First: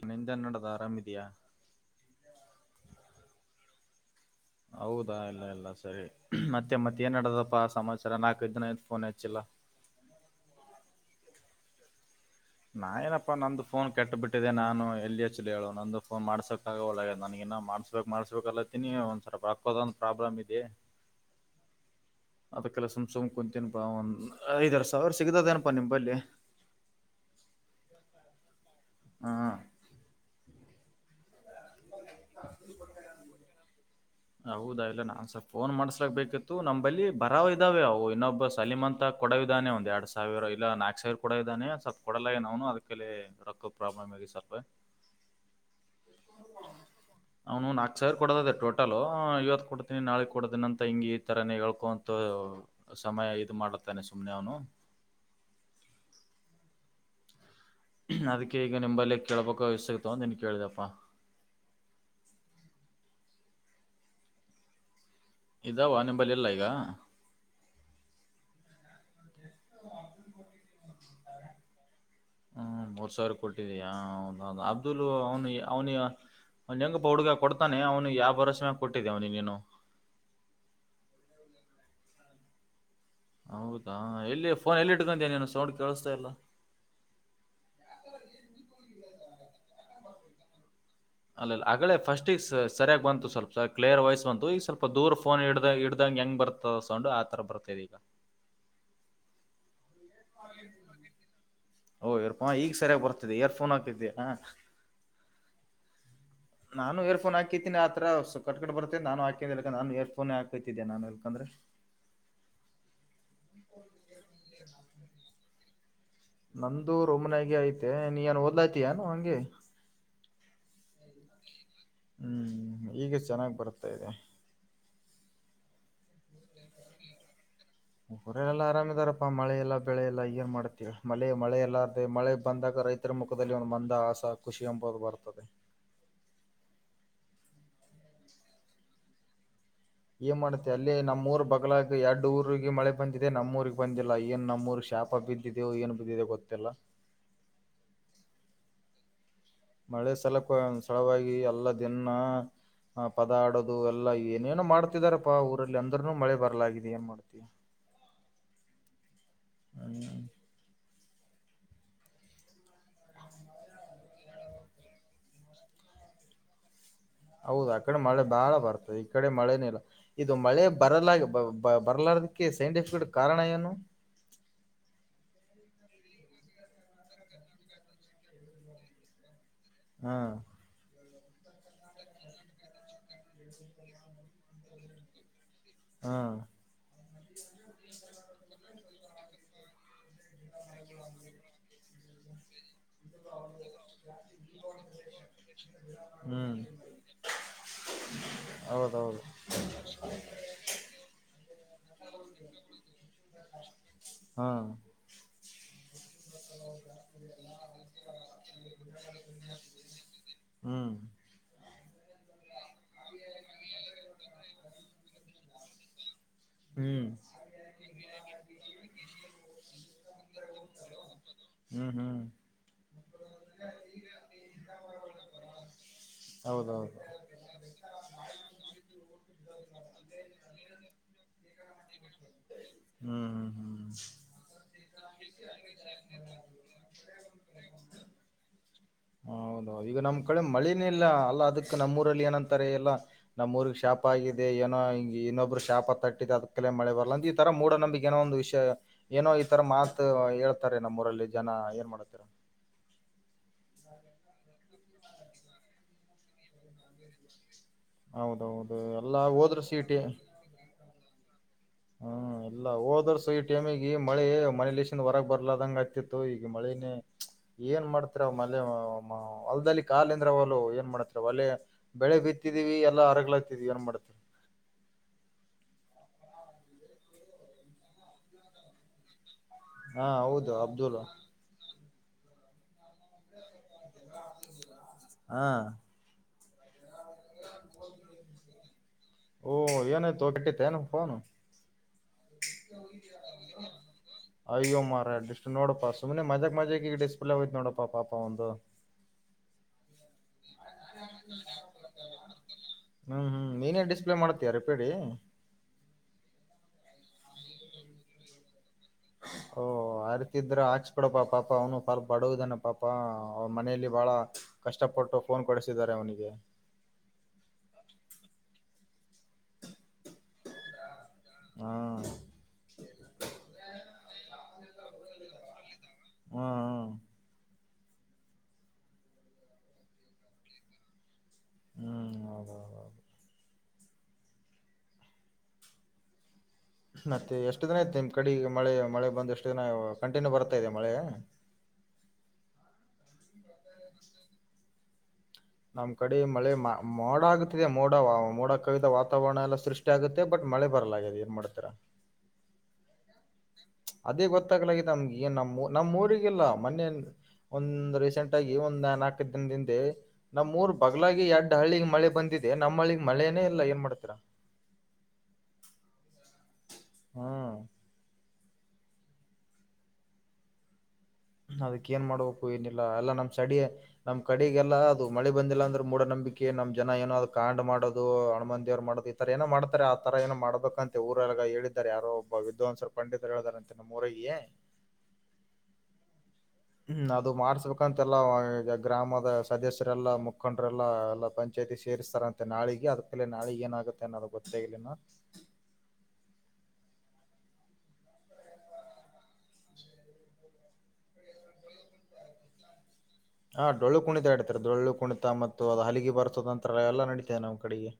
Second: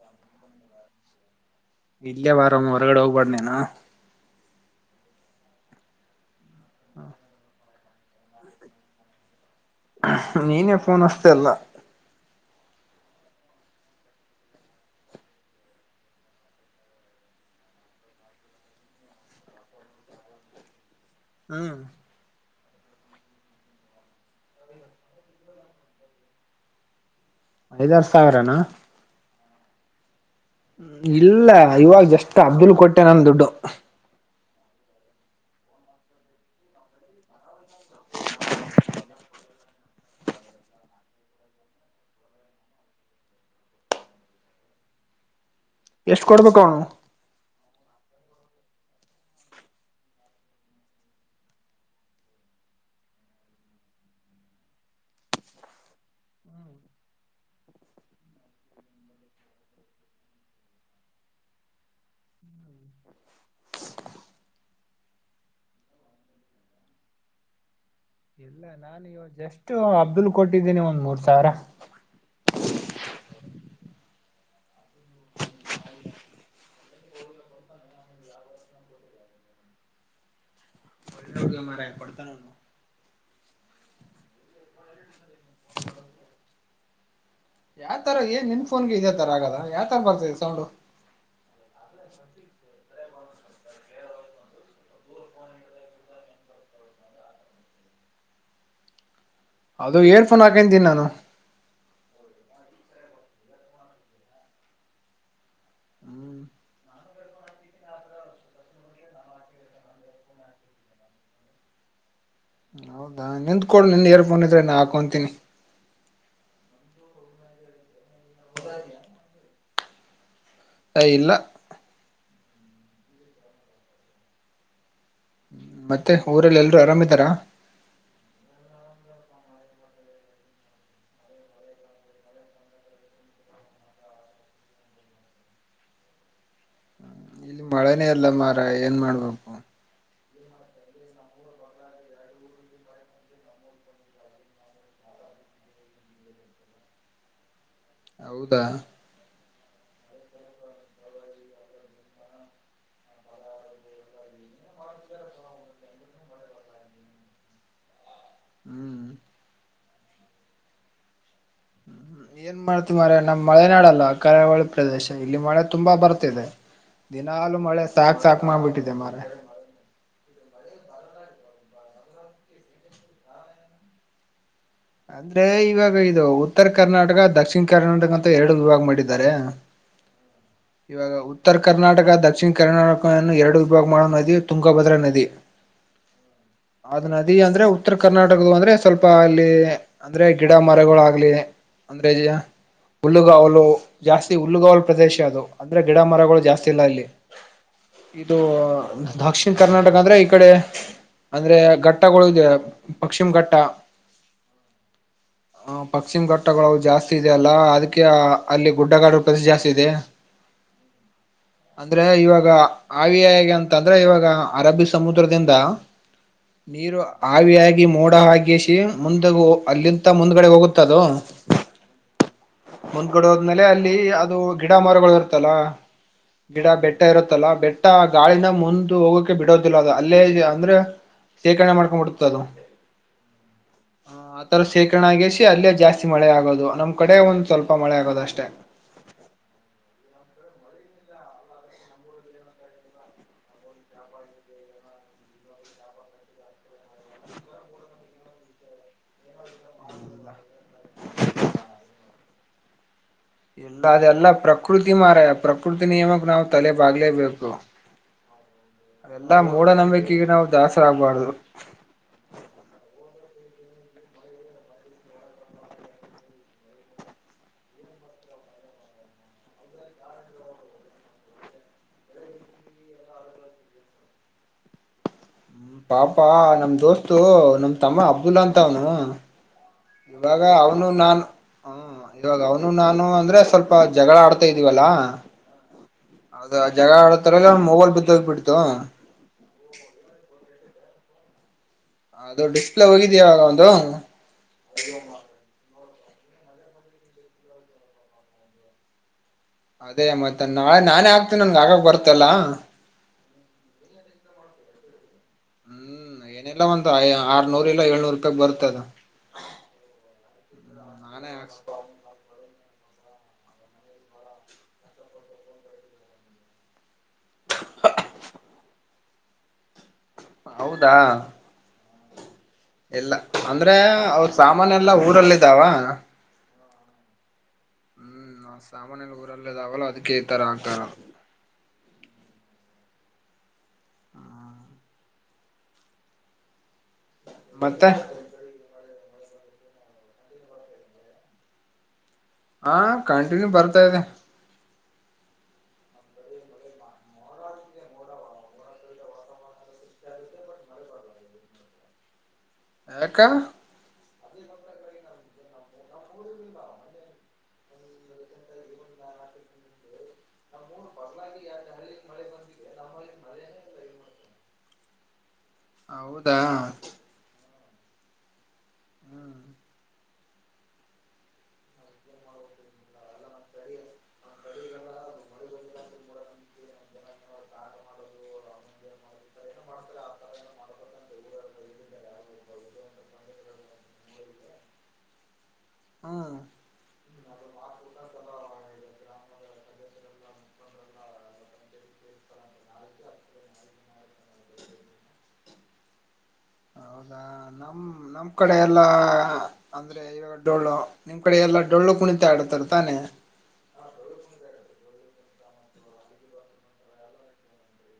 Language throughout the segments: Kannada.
ಇನ್ನಿಂದ ನಡದು ಆರಾಮ್ ಇದೆಯಾ. ಇಲ್ಲ ವಾರ ಹೊರಗಡೆ ಹೋಗ್ಬಾರ್ದ ನೇನು. ಹೌದಾ ಇಲ್ಲ ಇಲ್ಲ ಸರಿ ಮತ್ತೆ ಮತ್ತೆ ಏನ್ಡದಪ್ಪ ಆ ಸಮಾಚಾರ ನಾಲ್ಕೈದು ದಿನ ಫೋನ್ ಹಚ್ಚಿಲ್ಲ. ನೀನೇ ಫೋನ್ ಹಸ್ತಿ ಅಲ್ಲಾ. ನಾನಪ್ಪಾ ನಂದು ಫೋನ್ ಕೆಟ್ಟ ಬಿಟ್ಟಿದೆ ನಾನು ಎಲ್ಲಿ ಎಚ್ಲಿ ಹೇಳು ನಂದು ಫೋನ್ ಮಾಡಸೋಕ್ಕಾಗ ಒಳಗ ನನಗ ಇನ್ನ ಮಾಡ್ಸ ಮಾಡಸ್ಬೇಕಲ್ಲತ್ತೀನಿ ಒಂದ್ ಸ್ವಪ ರೋಕ್ಕೋದೊಂದು ಪ್ರಾಬ್ಲಮ್ ಇದೆ. ಹ್. ಅದಕ್ಕೆಲ ಸುಮ್ ಸುಮ್ ಕುಂತೀನಪಾ ಒಂದ್ ಐದರ ಸಾವಿರ ಸಿಗತದೇನಪಾ ನಿಮ್ಮಂಬಲ್ಲಿ. ಐದಾರು ಸಾವಿರನಾ. ಹಾ. ಇಲ್ಲ ಇವಾಗ ಜಸ್ಟ್ ಅಬ್ದುಲ್ ಕೊಟ್ಟೆ ನನ್ ದುಡ್ಡು. ಹೌದಾ ಇಲ್ಲ ನಾನ್ಸ ಸ್ವಲ್ಪ್ ಫೋನ್ ಮಾಡ್ಸ್ಲಕ್ ಬೇಕಿತ್ತು ನಂಬಲ್ಲಿ ಬರಾವ್ ಇದಾವೆ ಅವು ಇನ್ನೊಬ್ಬ ಸಲಿಮ ಅಂತ ಕೊಡವ ಇದಾನೆ ಒಂದ್ ಎರಡ್ ಸಾವಿರ ಇಲ್ಲ ನಾಕಕ್ ಸಾವಿರ ಕೊಡ ಇದ್ದಾನೆ ಸ್ವಪ ಕೊಡಲಾಗ ನ್ನು ಅದಕ್ಕೆ ರೊಕ್ಕ ಪ್ರಾಬ್ಲಮ್ ಆಗೇತಿ ಸ್ವಲ್ಪ್. ಎಷ್ಟು ಕೊಡ್ಬೇಕ ಅವನು. ಅವ್ನು ನಾಲ್ಕು ಸಾವಿರ ಕೊಡೋದದೆ ಟೋಟಲು ಇವತ್ತು ಕೊಡ್ತೀನಿ ನಾಳೆ ಕೊಡ್ತೀನಿ ಅಂತ ಹಿಂಗೆ ಈ ಥರಾನೇ ಹೇಳ್ಕೊ ಅಂತು. ಸಮಯ ಇದು ಮಾಡುತ್ತಾನೆ ಸುಮ್ನೆ ಅವನು ಅದಕ್ಕೆ ಈಗ ನಿಂಬಲ್ಲಿ ಕೇೇಳಬೇಕು ಎಷ್ಟ ಸಿಗ್ತಾವ ಅಂತ ನೀನ ಕೇಳಿದೆಪ್ಪ [inaudible] ಇದಾವ ನಿಂಬಲ್ಲಿ ಇಲ್ಲಾ ಈಗ ಇಲ್ಲ ನಾನು ಇವ ಜಸ್ಟ್ ಅಬ್ದುಲ್ ಕೊಟ್ಟಿದ್ದೀನಿ ಒಂದ್ ಮೂರ್ ಸಾವರ ಹ್ಮ್ ಮೂರ್ ಸಾವಿರ ಕೊಟ್ಟಿದ ಹೌದೌದು ಅಬ್ದುಲ್ ಅವನ ಅವನ ಅವನ್ ಹೆಂಗ್ ಬ ಹುಡುಗ ಕೊಡ್ತಾನೆ ಅವನು ಯಾವ ಭರವಸೆ ಮ್ಯಾಗ ಕೊಟ್ಟಿದ್ದೆ ಅವನಿಗೆ ನೀನು ಇಲ್ಲೋ ಮಾರಾಯ ಕೊಡ್ತಾನ ಅವ್ನು ಹೌದಾ ಎಲ್ಲಿ ಫೋನ್ ಎಲ್ಲಿ ಇಡ್ಕಂತ ನೀನು ಸೌಂಡ್ ಕೇಳಿಸ್ತಾ ಇಲ್ಲ. ಯಾವ ತರ ಏ ನಿನ್ಫೋನ್ ಇದೆ ತರ ಆಗದ ಯಾವ ತರ ಬರ್ತದೆ ಸೌಂಡ್ ಅಲ್ಲಲ್ಲ ಅಗೇ ಫಸ್ಟ್ ಈಗ ಸರಿಯಾಗಿ ಬಂತು ಸ್ಲ್ಪ ಸ ಕ್ಲಿಯರ್ ವಾಯ್ಸ್ ಬಂತು ಈಗ ಸ್ವಲ್ಪ ದೂರ್ ಫೋನ್ ಹಿಡ್ಗಗ್ ಹಿಡದಾಗ್ ಹೆಂಗ ಬರ್ತ ಸೌಂಡು ಆ ತರ ಬರ್ತಾ ಇದೆ ಈಗ ಅದು ಇಯರ್ಫೋನ್ ಹಾಕಂತೀ ನಾನು ಓ ಈರಫೋನ್ ಈಗ ಸರಿಯ ಬರ್ತಿದೆ ಇಯರ್ಫೋನ್ ಹಾಕಿದ್ಯಾ ಹ್ಮ್. ನಾನು ಯರ್ಫೋನ್ ಹಾಕಿತೀನಿ ಆರ ಸ ಕಟ್ ಕಟ್ ಬತತೆ ನಾನು ಹಾಕೆ ನಾನು ಏರ್ಫೋ ಹಾಕತಿದ್ದೆ ನಾನು ಎಳ್ಕಂದ್ರೆ ಹೌ ನಿಂತ್ಕ ಕೊಡ ನಿನ್ ಎರ್ಫೋನ್ ಇದ್ರೆ ನಾ ಹಾಕೊಂತಿನಿ. ನಂದುು ರೊಮ್ನಯಾಗ ಐತೆ ನೀ ಏನ್ ಓದ್ಲಾತಯಾನ ಹಂಗೆ ಏ ಇಲ್ಲ ಹ್ಞ ಈಗ ಚೆನ್ನಾಗಿ ಬರ್ತಾ ಇದೆ. ಮತ್ತೆ ಊರಲ್ಲ ಎಲ್ರರು ಆರಾಮ್ ಇದ್ದಾರಾ. ಊರಲ್ಲ ಎಲ್ಲಾ ಆರಾಮ್ ಇದಾರಪ್ಪಾ ಮಳೆ ಎಲ್ಲ ಬೆಳೆ ಎಲ್ಲ ಏನ್ ಮಾಡ್ತೀರ ಮಳೆ ಮಳೆ ಎಲ್ಲಾ ಅದೆ ಮಳೆ ಬಂದಾಗ ರೈತ ರೈತರ ಮುಖದಲ್ಲಿ ಒಂದು ಮಂದ ಆಸ ಖುಷಿ ಎಂಬುದು ಬರ್ತದೆ. ಇಲ್ಲಿ ಮಳೆನೇ ಎಲ್ಲ ಮಾರಯ ಏನ್ ಮಾಡಬ ಏನ್ ಮಾಡುತ್ತೆ ಅಲ್ಲಿ ನಮ್ಮೂರ್ ಬಲ ಎರಡು ಊರಿಗೆ ಮಳೆ ಬಂದಿದೆ ನಮ್ಮೂಊರಿಗೆ ಬಂದಿಲ್ಲ ಏನ್ ನಮ್ಮೂರ್ ಶಾಪ್ ಅ ಬಿದ್ದವು ಏನು ಬಿದ್ದಿದೆ ಗೊತ್ತಲ್ಲ. ಹೌದಾ? ಮಳೆ ಸಲಕ ಸಳವಾಗಿ ಅಲ್ಲ ಇದನ್ನ ಹ ಪದ ಆಡೋದು ಎಲ್ಲಾ ಏನೇನೋ ಮಾಡ್ತಿದಾರಪ್ಪಾ ಊರಲ್ಲಿ ಅಂದ್ರನು ಮಳೆ ಬರ್ಲಾಗಿದೆ ಏನ್ ಮಾಡ್ತಿವಿ. ಹ್ಮ್ ಹ್ಮ ಹ್ಮ ಏನ್ ಮಾಡ್ತೀ ಮಾರಯಾ ನಮ್ಮ್ ಮಳೆನಾಡಲ್ಲ ಕರಾವಳಿ ಪ್ರದೇಶ ಇಲ್ಲಿ ಮಳೆ ತುಂಬಾ ಬರ್ತಿದೆ. ದಿನಾಲೂ ಹೌದ ಆ ಕಡೆ ಸಾಕ್ ಮಳೆ ಸಾಕ್ ಬಾಳ ಮಾಡ್ಬಿಟ್ಟಿದೆ ಬರ್ತದೆ ಈ ಮಾರಾಯ. ಕಡೆ ಮಳೆನೇ ಇಲ್ಲ ಇದು ಮಳೆ ಬರಲ ಬರಲಾರದಕ್ಕೆ ಸೈಂಟಿಫಕ್ ಕಾರಣ ಏನು ಅಂದ್ರೆ ಇವಾಗ ಇದು ಉತ್ತರ ಕರ್ನಾಟಕ ದಕ್ಷಿಣ ಕರ್ನಾಟಕ ಅಂತ ಎರಡು ವಿಭಾಗ ಮಾಡಿದ್ದಾರೆ. ಹಾ ಇವಾಗ [unintelligible] ಉತ್ತರ ಕರ್ನಾಟಕ ದಕ್ಷಿಣ ಕರ್ನಾಟಕವನ್ನು ಎರಡು ವಿಭಾಗ ಮಾಡುವ ನದಿ ತುಂಗಭದ್ರಾ ನದಿ. ಹಾ ಅದ್ ನದಿ ಅಂದ್ರೆ ಉತ್ತರ ಕರ್ನಾಟಕದು ಅಂದ್ರೆ ಸ್ವಲ್ಪ ಅಲ್ಲಿ ಅಂದ್ರೆ ಗಿಡ ಮರಗಳ ಆಗ್ಲಿ ಅಂದ್ರೆ ಹುಲ್ಲುಗಾವಲು ಜಾಸ್ತಿ ಹುಲ್ಲುಗಾವಲು ಪ್ರದೇಶ ಅದು ಅಂದ್ರೆ ಗಿಡ ಮರಗಳು ಹ್ಮ್ ಜಾಸ್ತಿ ಇಲ್ಲ ಇಲ್ಲಿ ಇದು ಹೌದೌದು ದಕ್ಷಿಣ ಕರ್ನಾಟಕ ಅಂದ್ರೆ ಈ ಕಡೆ ಅಂದ್ರೆ ಘಟ್ಟಗಳು ಇದದೆ ಪಕ್ಷಿಮ ಘಟ್ಟ ಹಾ ಹ ಪಕ್ಷಿಮ ಘಟ್ಟಗಳು ಜಾಸ್ತಿ ಇದೆ ಅಲ್ಲ ಅದಕ್ಕೆ ಅಲ್ಲಿ ಗುಡ್ಡಗಾಡು ಪ್ರದೇಶ ಜಾಸ್ತಿ ಇದೆ ಹ್ಮ್ ಅಂದ್ರೆ ಇವಾಗ ಆವಿಯಾಗಿ ಅಂತ ಅಂದ್ರೆ ಇವಾಗ ಅರಬ್ಬಿ ಸಮುದ್ರದಿಂದ ನೀರು ಹ್ಮ್ ಹವಿಯಾಗಿ ಮೋಡ ಹಾಗಿಸಿ ಮುಂದ ಅಲ್ಲಿಂತ ಮುಂದ್ಗಡೆ ಹೋಗುತ್ತದ ಹ್ಮ್ ಹ್ಮ್ ಮುಂದ್ಗಡೋದ್ಲೆ ಅಲ್ಲಿ ಅದು ಗಿಡ ಮರಗಳು ಇರುತ್ತಲ್ಲ ಗಿಡ ಹೌದೌದು ಬೆಟ್ಟ ಇರುತ್ತಲ್ಲಾ ಬೆಟ್ಟ ಗಾಳಿನ ಮುಂದ ಹೋಗೋಕೆ ಬಿಡೋದಿಲ್ಲ ಅ ಅಲ್ಲೇ ಅಂದ್ರೆ ಶೇಖರಣೆ ಮಾಡ್ಕೊಂಡ್ಬಿಡ್ತ ಅದು ಹ್ಮ್ ಹ್ಮ್ ಹ್ಮ್ ಈ ತರ ಶೇಕರಣ ಆಗಿಸಿ ಅಲ್ಲೇ ಜಾಸ್ತಿ ಮಳೆ ಆಗೋದು ನಮ್ಮ್ ಕಡೆ ಒಂದ್ ಸ್ವಲ್ಪ ಮಳೆ ಆಗೋದ ಅಷ್ಟೇ ಹೌದ ಈಗ ನಮ್ ಕಡೆ ಮಳೇನ ಇಲ್ಲ ಅಲ್ಲ ಅದಕ್ ನಮ್ಮೂರಲ್ಲಿ ಏನಂತಾರೆ ಎಲ್ಲಾ ನಮ್ಮ್ಊರ್ಗ್ ಶಾಪ ಆಗಿದೆ ಏನೋ ಹಿಂಗೆ ಇನ್ನೊಬ್ಬರು ಶಾಪ ತಟ್ಟಿದೆ ಅದ್ ಕಲೇ ಮಳೆ ಬರ್ಲಂದ ಇ ಈ ತರ ಮೂಡ ನಂಬಿ ಏನೋ ಒಂದು ವಿಷಯ ಏನೋ ಈ ತರ ಮಾತ ಹೇಳ್ತಾರೆ ನಮ್ಮ ಊರಲ್ಲಿ ಜನ ಏನ್ ಮಾಡತೀರ. ಎಲ್ಲ ಅದೆಲ್ಲ ಪ್ರಕೃತಿ ಮಾರಯಾ ಪ್ರಕೃತಿ ನಿಯಮಕ್ಕೆ ನಾವ್ ತಲೆ ಬಾಗ್ಲೇಬೇಕು ಹೌದೌದು ಎಲ್ಲಾ ಅಂತ ಹೋದ್ರು ಸೀಟಿ ಮೂಢನಂಬಿಕೆಗ ನಾವು ದಾಸ್ರ ಆಗ್ಬಾರ್ದು ಹ್ಮ್ ಎಲ್ಲ ಹೋದರ್ಸು ಈ ಟೈಮಿಗೆ ಮಳೆ ಮನೇಲಿಸಿಂದ ಹೊರಗ್ ಬರ್ಲದಂಗ ಆಗ್ತಿತ್ತು ಈಗ ಮಳೆನೇ ಇಲ್ಲ ಏನ್ ಮಾಡ್ತರ ಮೆ ಹೊಲ್ದಲ್ಲಿ ಕಾಲಂದ್ರ ಒಲು ಏನ್ ಮಾಡ್ತ ಒಳ್ಳೆ ಬೆಳೆ ಬಿತ್ತಿದಿವವಿ ಎಲ್ಲ ಅರಗ್ಗಳಾತಿದವಿ ಏನ್ ಮಾಡ್ತೆ ಪಾಪಾ ನಮ್ ದೋಸ್ತು ನಮ್ ತಮ್ಮ ಅಬ್ದುಲ್ಲಾ ಅಂತ ಅವನು ಹಾ ಇವಾಗ ಹೌದು ಅವನು ಅಬ್ದುಲ್ ನಾನು ಹ್ಮ ಇವಾಗ ಅವನು ನಾನು ಅಂದ್ರೆ ಸ್ವಲ್ಪ ಜಗಳ ಆಡ್ತಾ ಇದ್ದೀವಲ್ಲಾ ಹಾ ಅದ ಜಗ [unintelligible] ಆಡತರ ಎಲ್ಲ ಮೋಗೋಲ್ ಬಿದ್ದೋಗ್ ಬಿಡ್ತು ಓ ಇನ ತ ಬಿಟ್ಟ [unintelligible] ತನೆಫೋನ್ ಅದು ಡಿಸ್ಪ್ಲೇ ಹೋಗಿದ್ಯವಾಗ ಒಂದು ಅಯೋ ಮಾರಯ್ರೆ ನೋಡಪ್ಪಾ ಸುಮ್ಮನೆ ಮಜಾ ಮಜೆ ಈಗ ಡ್ಲೇ ಆಯ್ತ ನೋಡಪ್ಪ ಪಾಪಾ ಒಂದು ಅದೇ ಮತ್ತೆ ನಾಳೆ ನಾನೇ ಆಕ್ತೀನಿ ನನ್ಗೆ ಆಕ್ ಬರುತ್ತಲ್ಲಾ ಹ್ಮ್ ಹ್ಮ್ ನೀನೇ ಡಿಸ್ಪ್ಲೇ ಮಾಡ್ತೀಯ ರಿಪೇಡಿ ಇಲ್ಲ ಒಂದ ಆರ್ನೂರ್ ಇಲ್ಲ ಏಳ್ನುರ ರೂಪಾಯಕ್ ಬರುತ್ತೆ ಅದ್ ಓ ಹರ್ತಿದ್ರ ಹಾಕ್ಸಿಬೀಡಪಾ ನಾನೇ ಪಾಪ ಹಾಕ್ಸ್ ಅವನು ಪರ್ಬ ಬಡುವಿದನ ಪಾಪ ಅವನ ಮನೆಯಲ್ಲಿ ಬಹಳ ಕಷ್ಟಪಟ್ಟು ಫೋನ್ ಕೊಡಿಸಿದ್ದಾರೆ ಅವನಿಗೆ ಹಾ ಹೌದಾ ಹ್ಮ್ ಇಲ್ಲ ಅಂದ್ರೆ ಅವ್ರ ಸಾಮಾನ್ ಎಲ್ಲಾ ಊರಲ್ಲ ಇದಾವ ಹ್ಮ್ ಹ್ಮ್ ಅವರ ಸಾಮಾನ್ಯೆಲ ಊರಲ್ಲಿದಾವಲ್ಲ ಅದಕ್ಕೆ ಈ ತರ ಆಗ್ತಾಯಿರದ್ ಹ್ಮ್ ಹೌದೌದ ಹೌದ್ ಹ್ಮ್ ಮತ್ತೆ ಎಷ್ಟ ದಿನ ಮತ್ತೆ ಆಯ್ತ ನಿಮ್ ಕಡಿಗ ಮಳೆ ಮಳೆ ಬಂದ ಎಷ್ಟ ದಿನ ಕಂಟಿನ್ಯೂ ಬರ್ತಾ ಇದೆಯಾ ಮಳೆ ಹಾ ಕಂಟಿನ್ಯೂ ಬರ್ತಾ ಇದೆ ನಮ್ಮ್ ಕಡಿ ಮಳೆ ಮೋಡ ಆಗತಿದೆ ಮೋಡ ಮೋಡ ಕವಿದ ವಾತಾವರಣ ಎಲ್ಲಾ ಸೃಷ್ಟಿ ಷ್ಟಿ ಆಗುತ್ತೆ ಬಟ್ ಮಳೆ ಬರಲಾಗಿದೆೆ ಏನ್ ಮಾಡ್ತಿರಾ ಯಾಕ್ ಅದೇ ಗೊತ್ತಾಗ್ಲಾಗೆದ ನಮ್ಗೆನ್ ನಮ್ಮ್ ನಮ್ಮ್ ಊರಿಗಿಲ್ಲ ಮನ್ನೆ ಒಂದ ರೀಸೆಂಟ್ ಆಗಿ ಒಂದ್ ನಾಲ್ಕ ಐದ್ ದಿನದಿಂದೆ ನಮೂರ್ ಬಗ್ಲಾಗಿ ಎಡ್ ಹಳ್ಳಿಗ್ ಮಳೆ ಬಂದಿದೆ ನಮ್ಮ್ ಹಳ್ಳಿಗ್ ಮಳೆನೇ ಇಲ್ಲ ಏನ್ ಮಾಡ್ತಿರಾ ಹೌದಾ ಹ್ಮ್ ಹ್ಮ್ ಅದಕ್ಕ ಏನ್ ಮಾಡ್ಬೇಕು ಏನಿಲ್ಲ ಎಲ್ಲಾ ನಮ್ಮ್ ಸಡಿ ನಮ್ ಕಡಿಗೆಲ್ಲ ಅದು ಮಳಿ ಬಂದಿಲ್ಲ ಅಂದ್ರ ಮೂಢ ನಂಬಿಕೆ ನಮ್ ಜನ ಏನೋ ಅದ ಕಾಂಡ್ ಮಾಡೋದು ಹಣಮನ್ ದೇವ್ರ ಮಾಡೋದ ತರ ಏನೋ ಮಾಡ್ತಾರೆ ಆತುರ ಏನೋ ಮಾಡಬೇಕಂತೆ ಊರೊಳಗ ಹೇಳಿದ್ದಾರೆ ಯಾರೋಬ್ಬ ವಿದ್ವಾಂಸರು ಪಂಡಿತರು ಹೇಳಿದಾರ ಅಂತೆ ನಮೂರಿಗೆ ಹ್ಮ್ ಹ್ಮ ಅದು ಮಾಡ್ಸ್ಬೇಕಂತೆಲ್ಲ ಈಗ ಗ್ರಾಮದ ಸದಸ್ಯರೆಲ್ಲಾ ಮುಖಂಡರೆಲ್ಲಾ ಎಲ್ಲ ಪಂ ಪಂಚಾಯತಿ ಸೇರಿಸ್ತಾರಂತೆ ನಾಳಿಗೆ ಅದಕಲ್ಲೇ ನಾಳಗ್ ಏನಾಗತ್ತೆ ಅನ್ನೋದು ಗೊತ್ತಾಗಿಲಿ ಇನ್ನ್ ಹೌದಾ ನಮ ನಮ್ ಕಡೆ ಎಲ್ಲಾ ಅಂದ್ರೆ ಇವಾಗ ಡೊಳ್ಳು ನಿಮ್ ಕಡೆ ಎಲ್ಲಾ ಡೊಳ್ಳು ಕುಣಿತಾ ಆಡತಾರ ತಾನೆ ಹಾ ಡೊಳ್ಳು ಕುಣಿತ ಆಡಿತಾರೆ ಡೊಳ್ಳು ಕುಣಿತ ಮತ್ತು ಅದು ಹಲಿಗಿ ಬರತದಂತ್ರ ಎಲ್ಲ ನಡಿತದೆ ನಮ್ಮ್ ಕಡಿಗಿ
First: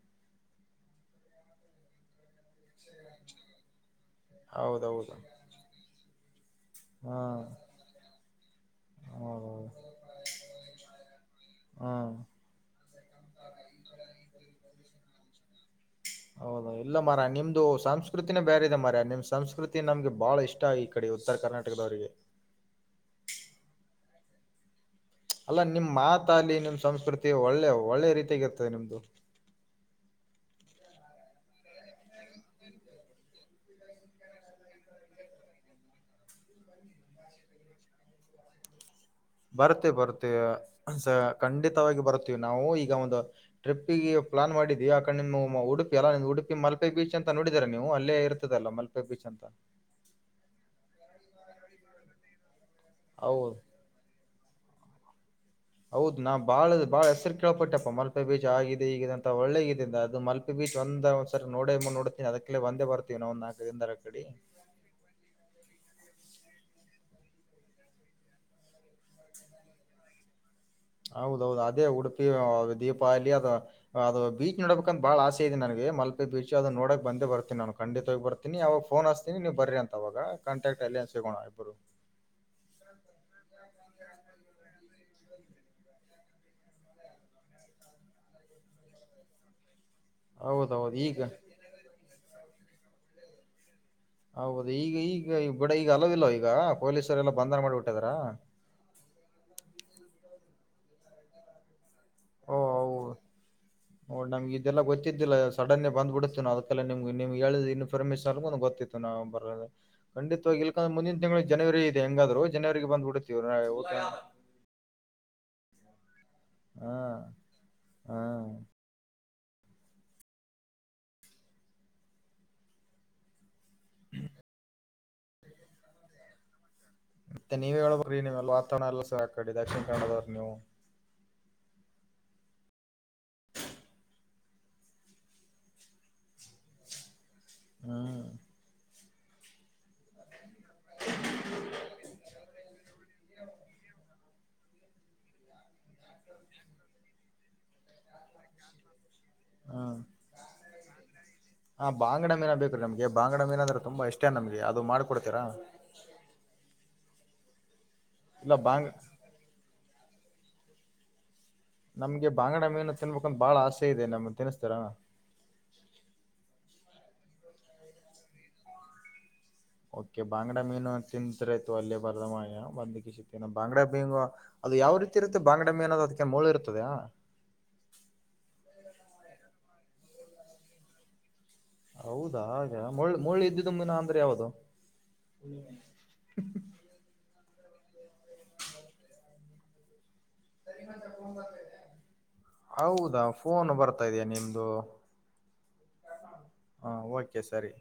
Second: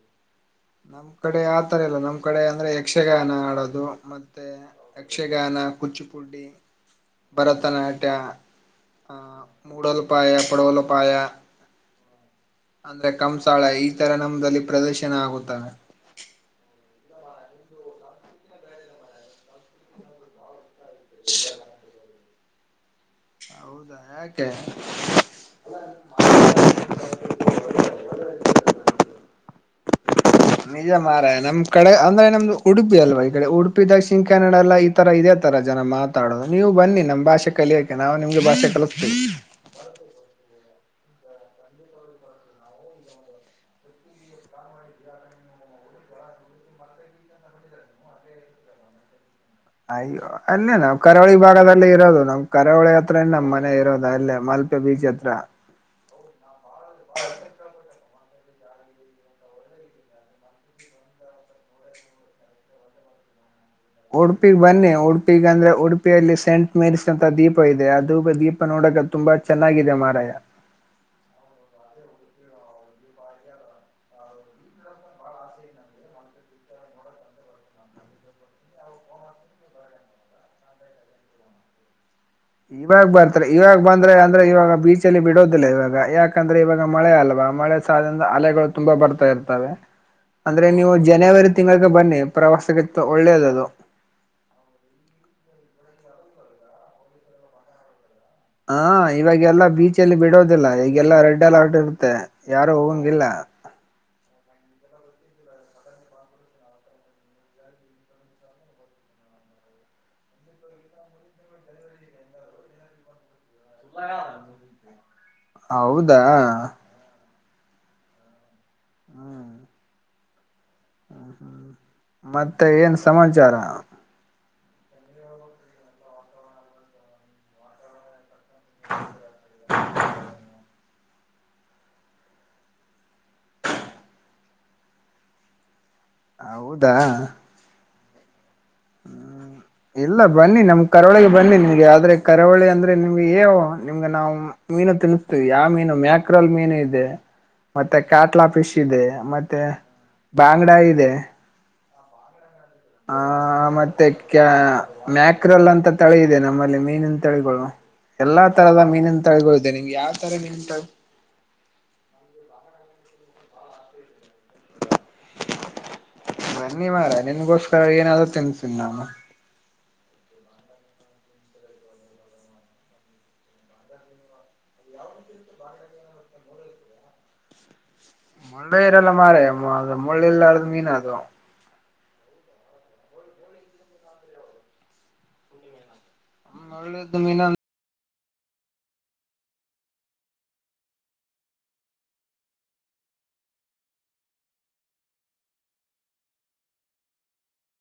ನಮ್ ಕಡೆ ಆತರ ಇಲ್ಲ ನಮ್ ನಮ್ಮ ಕಡೆ ಅಂದ್ರೆ ಯಕ್ಷಗಾನ ಆಡೋದು ಮತ್ತೆ ಹೌದೌದು ಯಕ್ಷಗಾನ ಕುಚ್ಚುಪುಡ್ಡಿ ಹಾ ಭರತನಾಟ್ಯ ಆ ಹೌದೌದು ಮೂಡೋಲಪಾಯ ಪಡವಲಪಾಯ ಹಾ ಅಂದ್ರೆ ಕಂಸಾಳ ಈ ತರ ನಮದಲ್ಲಿ ಪ್ರದರ್ಶನ ಆಗುತ್ತಾವೆ ಹೌದಾ ಇಲ್ಲ ಮಾರಾಯ ನಿಮ್ದು ಸಂಸ್ಕೃತಿನೇ ಬೇರೆ ಇದೆ ಮಾರಾಯ ನಿಮ್ ಸಂಸ್ಕೃತಿ ನಮ್ಗೆ ಬಾಳ ಇಷ್ಟ ಆ ಕಡಿ ಉತ್ತರ ಕರ್ನಾಟಕದವರಿಗಿ ಹೌದಾ ಯಾ ಕೆ ಅಲ್ಲ ನಿಮ್ಮ್ ಮಾತಾಲಿ ನಿಮ್ಮ್ ಸಂಸ್ಕೃತಿ ಒಳ್ಳೆ ಒಳ್ಳೆ ರೀತಿಯಾಗಿ ಇರ್ತದೆ ನಿಮ್ದು ನಿಜ ಮಾರಾಯ ನಮ್ ಕಡೆ ಅಂದ್ರೆ ನಮ್ದು ಉಡುಪಿ ಅಲ್ವಾ ಈ ಕಡೆ ಉಡುಪಿ ದಕ್ಷಿಣ ಕನ್ನಡ ಎಲ್ಲ ತರ ಇದೆ ತರ ಜನ ಮಾತಾಡೋದು ನೀವು ಬನ್ನಿ ನಮ್ ಭಾಷೆ ಕಲಿಯಕ್ಕೆ ನಾವು ನಿಮ್ಗೆ ಭಾಷೆ ಕಲಿಸ್ತೀವಿ ಬರ್ತಿವ ಬರ್ತೀವ ಸ ಖಂಡಿತವಾಗಿ ಬರ್ತೀವಿ ನಾವು ಈಗ ಒಂದು ಟ್ರಿಪ್ಗೆ ಪ್ಲಾನ್ ಮಾಡಿದಿವಿ ಆಕಡೆ ನಿಮ್ಮ ಉಡುಪಿ ಅಲ್ಲ ಉಡುಪಿ ಮಲ್ಪೆ ಬೀಚ್ ಅಂತ ನೋಡಿದಿದ್ದಾರೆ ನೀವು ಅಲ್ಲೇ ಇರ್ತದಲ್ಲ ಮಲ್ಪೆ ಮಲ್ಪೆ ಬೀಚ್ ಅಂತ ಅಯ್ಯೋ ಅಲ್ಲೇ ನಾವ್ ಕರಾವಳಿ ಭಾಗದಲ್ಲಿ ಇರೋದು ನಮ್ ಕರಾವಳಿ ಹತ್ರ ನಮ್ ಹೌದು ಮನೆ ಇರೋದು ಅಲ್ಲೇ ಮಲ್ ಬೀಚ್ ಅತ್ರ ಹೌದು ನಾ ಬಾಳ ಬಾಳ ಹೆಸರು ಕೇಳಳ್ಪಟ್ಟಪ್ಪ ಮಲ್ ಮಲ್ಪೆ ಬೀಚ್ ಆಗಿದೆ ಈಗಿದೆ ಅಂತ ಒಳ್ಳೇಗಿದೆ ಅದು ಮಲ್ಪೆ ಬೀಚ್ ಒಂದ ಒಂದ ಸರ್ ನೋ ನೋಡ್ತೀನಿ ಅದಕ್ಕೆೇ ಒಂದೇ ಬರ್ ತಿ ನ [unintelligible] ಉಡುಪಿಗ್ ಬನ್ನಿ ಉಡುಪಿಗ ಅಂದ್ರೆ ಉಡುಪಿಯಲ್ಲಿ ಸೇಂಟ್ ಮೇರಿಸೀಸ್ ಅಂತ ದೀಪ ಇದೆ ಅದುಬ ದೀಪ ದೀಪ ನೋಡಕ ತುಂಬಾ ಚೆನ್ನಾಗಿದೆ ಮಾರಾಯ ಹೌದೌದು ಅದೇ ಉಡುಪಿ ದೀಪಾದಿ ಅಥವಾ ಅದು ಬೀಚ್ ನೋಡ್ಬೇಕ್ ಅಂತ ಬಾಳ ಆಸೆ ಇದೆ ನನಗೆ ಮಲ್ಪೆ ಬೀಚ್ ಅದು ನೋಡಕ್ ಬಂದೇ ಬರ್ತೀನ ನನ್ಗೆ ಖಂಡಿತವಾಗಿ ಬರ್ತೀನಿ ಅವಾಗ ಫೋನ್ ಹಸ್ತೀ ನೀವು ಬನ್ ಅಂತ ಅವಾಗ ಕಾಂಟಕ್ಟ್ ಅಲ್ಲಿ ಅನ್ ಸಿಗೋಣ ಇಬ್ಬರು ಇವಾಗ ಬರ್ತಾರೆ ಇವಾಗ ಬಂದ್ರೆ ಅಂದ್ರೆ ಇವಾಗ ಬೀಚಲ್ಲಿ ಬಿಡೋದಿಲ್ಲ ಇವಾಗ ಯಾಕಂದ್ರೆ ಇವಾಗ ಮಳೆ ಅಲ್ವಾ ಮಳೆ ಅಲೆಗಳು ತುಂಬಾ ಬರ್ತಾ ಇರ್ತವೆ ಅಂದ್ರೆ ನೀವು ಹೌದೌದು ಈಗ ಜನವರಿ ತಿಂಗಳಿಗೆ ಬನ್ನಿ ಪ್ರವಾಸಕ್ಕೆ ಒಳ್ಳೇದ ಅದು ಹೌದು ಈಗ ಈಗ ಬಿಡ ಈಗ ಅಲೋ ಇಲ್ಲ ಈಗ ಪೊಲೀಸರೆ ಎಲ್ಲಾ ಬಂಧನ ಮಾಡಿಬಿಟ್ಟಿದಾರ ಹಾ ಇವಾಗೆಲ್ಲಾ ಬೀಚ್ಲ ಬಿಡೋದಿಲ್ಲ ಈಗೆಲ್ಲಾ ರೆಡ್ ಅಲರ್ಟ್ ಇರುತ್ತೆ ಯಾರು ಹೋಗಂಗಂಗಿಲ್ಲ ಹ ನಮ್ಗೆ ಇದೆಲ್ಲ ಗೊತ್ತಿದ್ದಿಲ್ಲ ಸಡನ್ನೇ ಬಂದ್ ಬಿಡುತ್ತ ನ ಅದಕ್ಕೆಲ್ಲ ನಿಮ್ಗೆ ಹೇಳಿದ ಇನ್ಫರ್ಮೇನ್ಲ್ಗು ಗೊತ್ತತ್ತು ನಾವು ಬರ ಖಂಡಿತವಾಗಿ ಇಲ್ಕ ಮುಂದಿನ ತಿಂಗಳು ಜನವರಿ ಇದೆ ಹೆಂಗಾದ್ರು ಜನವರಿಗೆ ಬಂದ್ಬಿಡ್ತ್ತವ ಹೌದಾ ಹಾ ಹಾ ಹ್ಮ್ ಹ್ಮ್ ಹ್ಮ್ ಮತ್ತೆ ಏನು ಸಮಾಚಾರ? ಹ್ಮ ಮತ್ತೆ ನೀವೇ ಹೇಳಬರ್ರೀ ನೀವು ವಾತಾವರಣ ಅಲ್ಲ ಸ ಆಕ ಕಡಿ ದಕ್ಷಿಣ ಕನ್ನಡದವ್ರರು ನೀವು ಹೌದಾ? ಹ್ಮ್ ಇಲ್ಲ ಬನ್ನಿ ನಮ್ ಕರಾವಳಿಗೆ ಬನ್ನಿ ನಿಮ್ಗೆ ಆದ್ರೆ ಕರಾವಳಿ ಅಂದ್ರೆ ನಿಮ್ಗೆ ಏವು ನಿಮ್ಗೆ ನಾವು ಮೀನು ತಿನ್ಸ್ತೀವಿ ಯಾವ ಮೀನು ಮ್ಯಾಕ್ರಾಲ್ ಮೀನು ಇದೆ ಮತ್ತೆ ಕ್ಯಾಟ್ಲಾ ಫಿಶ್ ಇದೆ. ಮತ್ತೆ ಬಂಗ್ಡಾ ಇದೆ ಹಾ ಬಾಂಗಡಾ ಮೀನಾ ಬೇಕು ನಾಮಗೆ ಆ ಬಾಂಗಡ ಮೀನು ಅಂದ್ರೆ ಮತ್ತೆ ತುಂಬಾ ಇಷ್ಟೇ ಕ್ಯಾ ನಮಗೆ ಅದು ಮಾಡ್ ಕೊಡ್ತೀರಾ ಮ್ಯಾಕ್ರಲ್ ಅಂತ ತಳಿ ಇದೆ ನಮ್ಮಲ್ಲಿ ಮೀನಿನ ತಳಿಗಳು ಎಲ್ಲಾ ಇಲ್ಲ ತರಹದ ಬಾಂಗ್ ಮೀನಿನ ತಳಿಗಳು ಇದೆ ನಿಮ್ಗೆ ಯಾವ ತರ ಮೀನ ತಿ ನಮ್ಗೆ ಬಾಂಗಡಾ ಮೀನು ತಿನ್ಬೇಕಂದ ಬಾಳ ಆಸೆ ಇದೆ ನಮ್ಗೆ ತಿನ್ಸತಿರಾ ಬನ್ನಿ ಮರ್ರೆ ನಿನ್ಗೋಸ್ಕರ ಏನಾದ್ರು ತಿನ್ಸಿ ನಾ ಓಕೆ ಬಾಂಗಡ ಮೀನು ತಿಂತತ್ರಾಯತ ಅಲ್ಲಿ ಬರ್ದ ಮ ಬಂದ [unintelligible] ಬಂಗಾಡಾ ಮೀನು ಅದು ಯಾವ ರೀತಿ ಇರುತ್ತೆ. ಬಾಂಗಡಾ ಮೀನ್ ಅನ್ನೋದು ಅದಕ್ಕೆ ಮೂಳೆ ಇರ್ತದಾ ಮುಳ್ಳೆರೆಲ್ಲ ಮಾರಯಾ ಮುಳ್ಳೆಲ್ಲಾರ್ದ ಮೀನು ಅದು ಹೌದಾ ಹಾಗೆ ಮುಳ್ ಮುಳ್ ಇದ್ದು ಮೀನು ಅಂದ್ರೆ ಯಾವದು ಜಮೀನಾ [unintelligible] ಹೌ [inaudible] ತರಿ ಮಾತ್ತ ನ್ ಬತ [inaudible] ಹೌದಾ ಫೋನ್ ಬರ್ತಾ ಇದಯಾ ನಿಮ್ದು? ಹಾ ಓಕೆ ಸರಿ.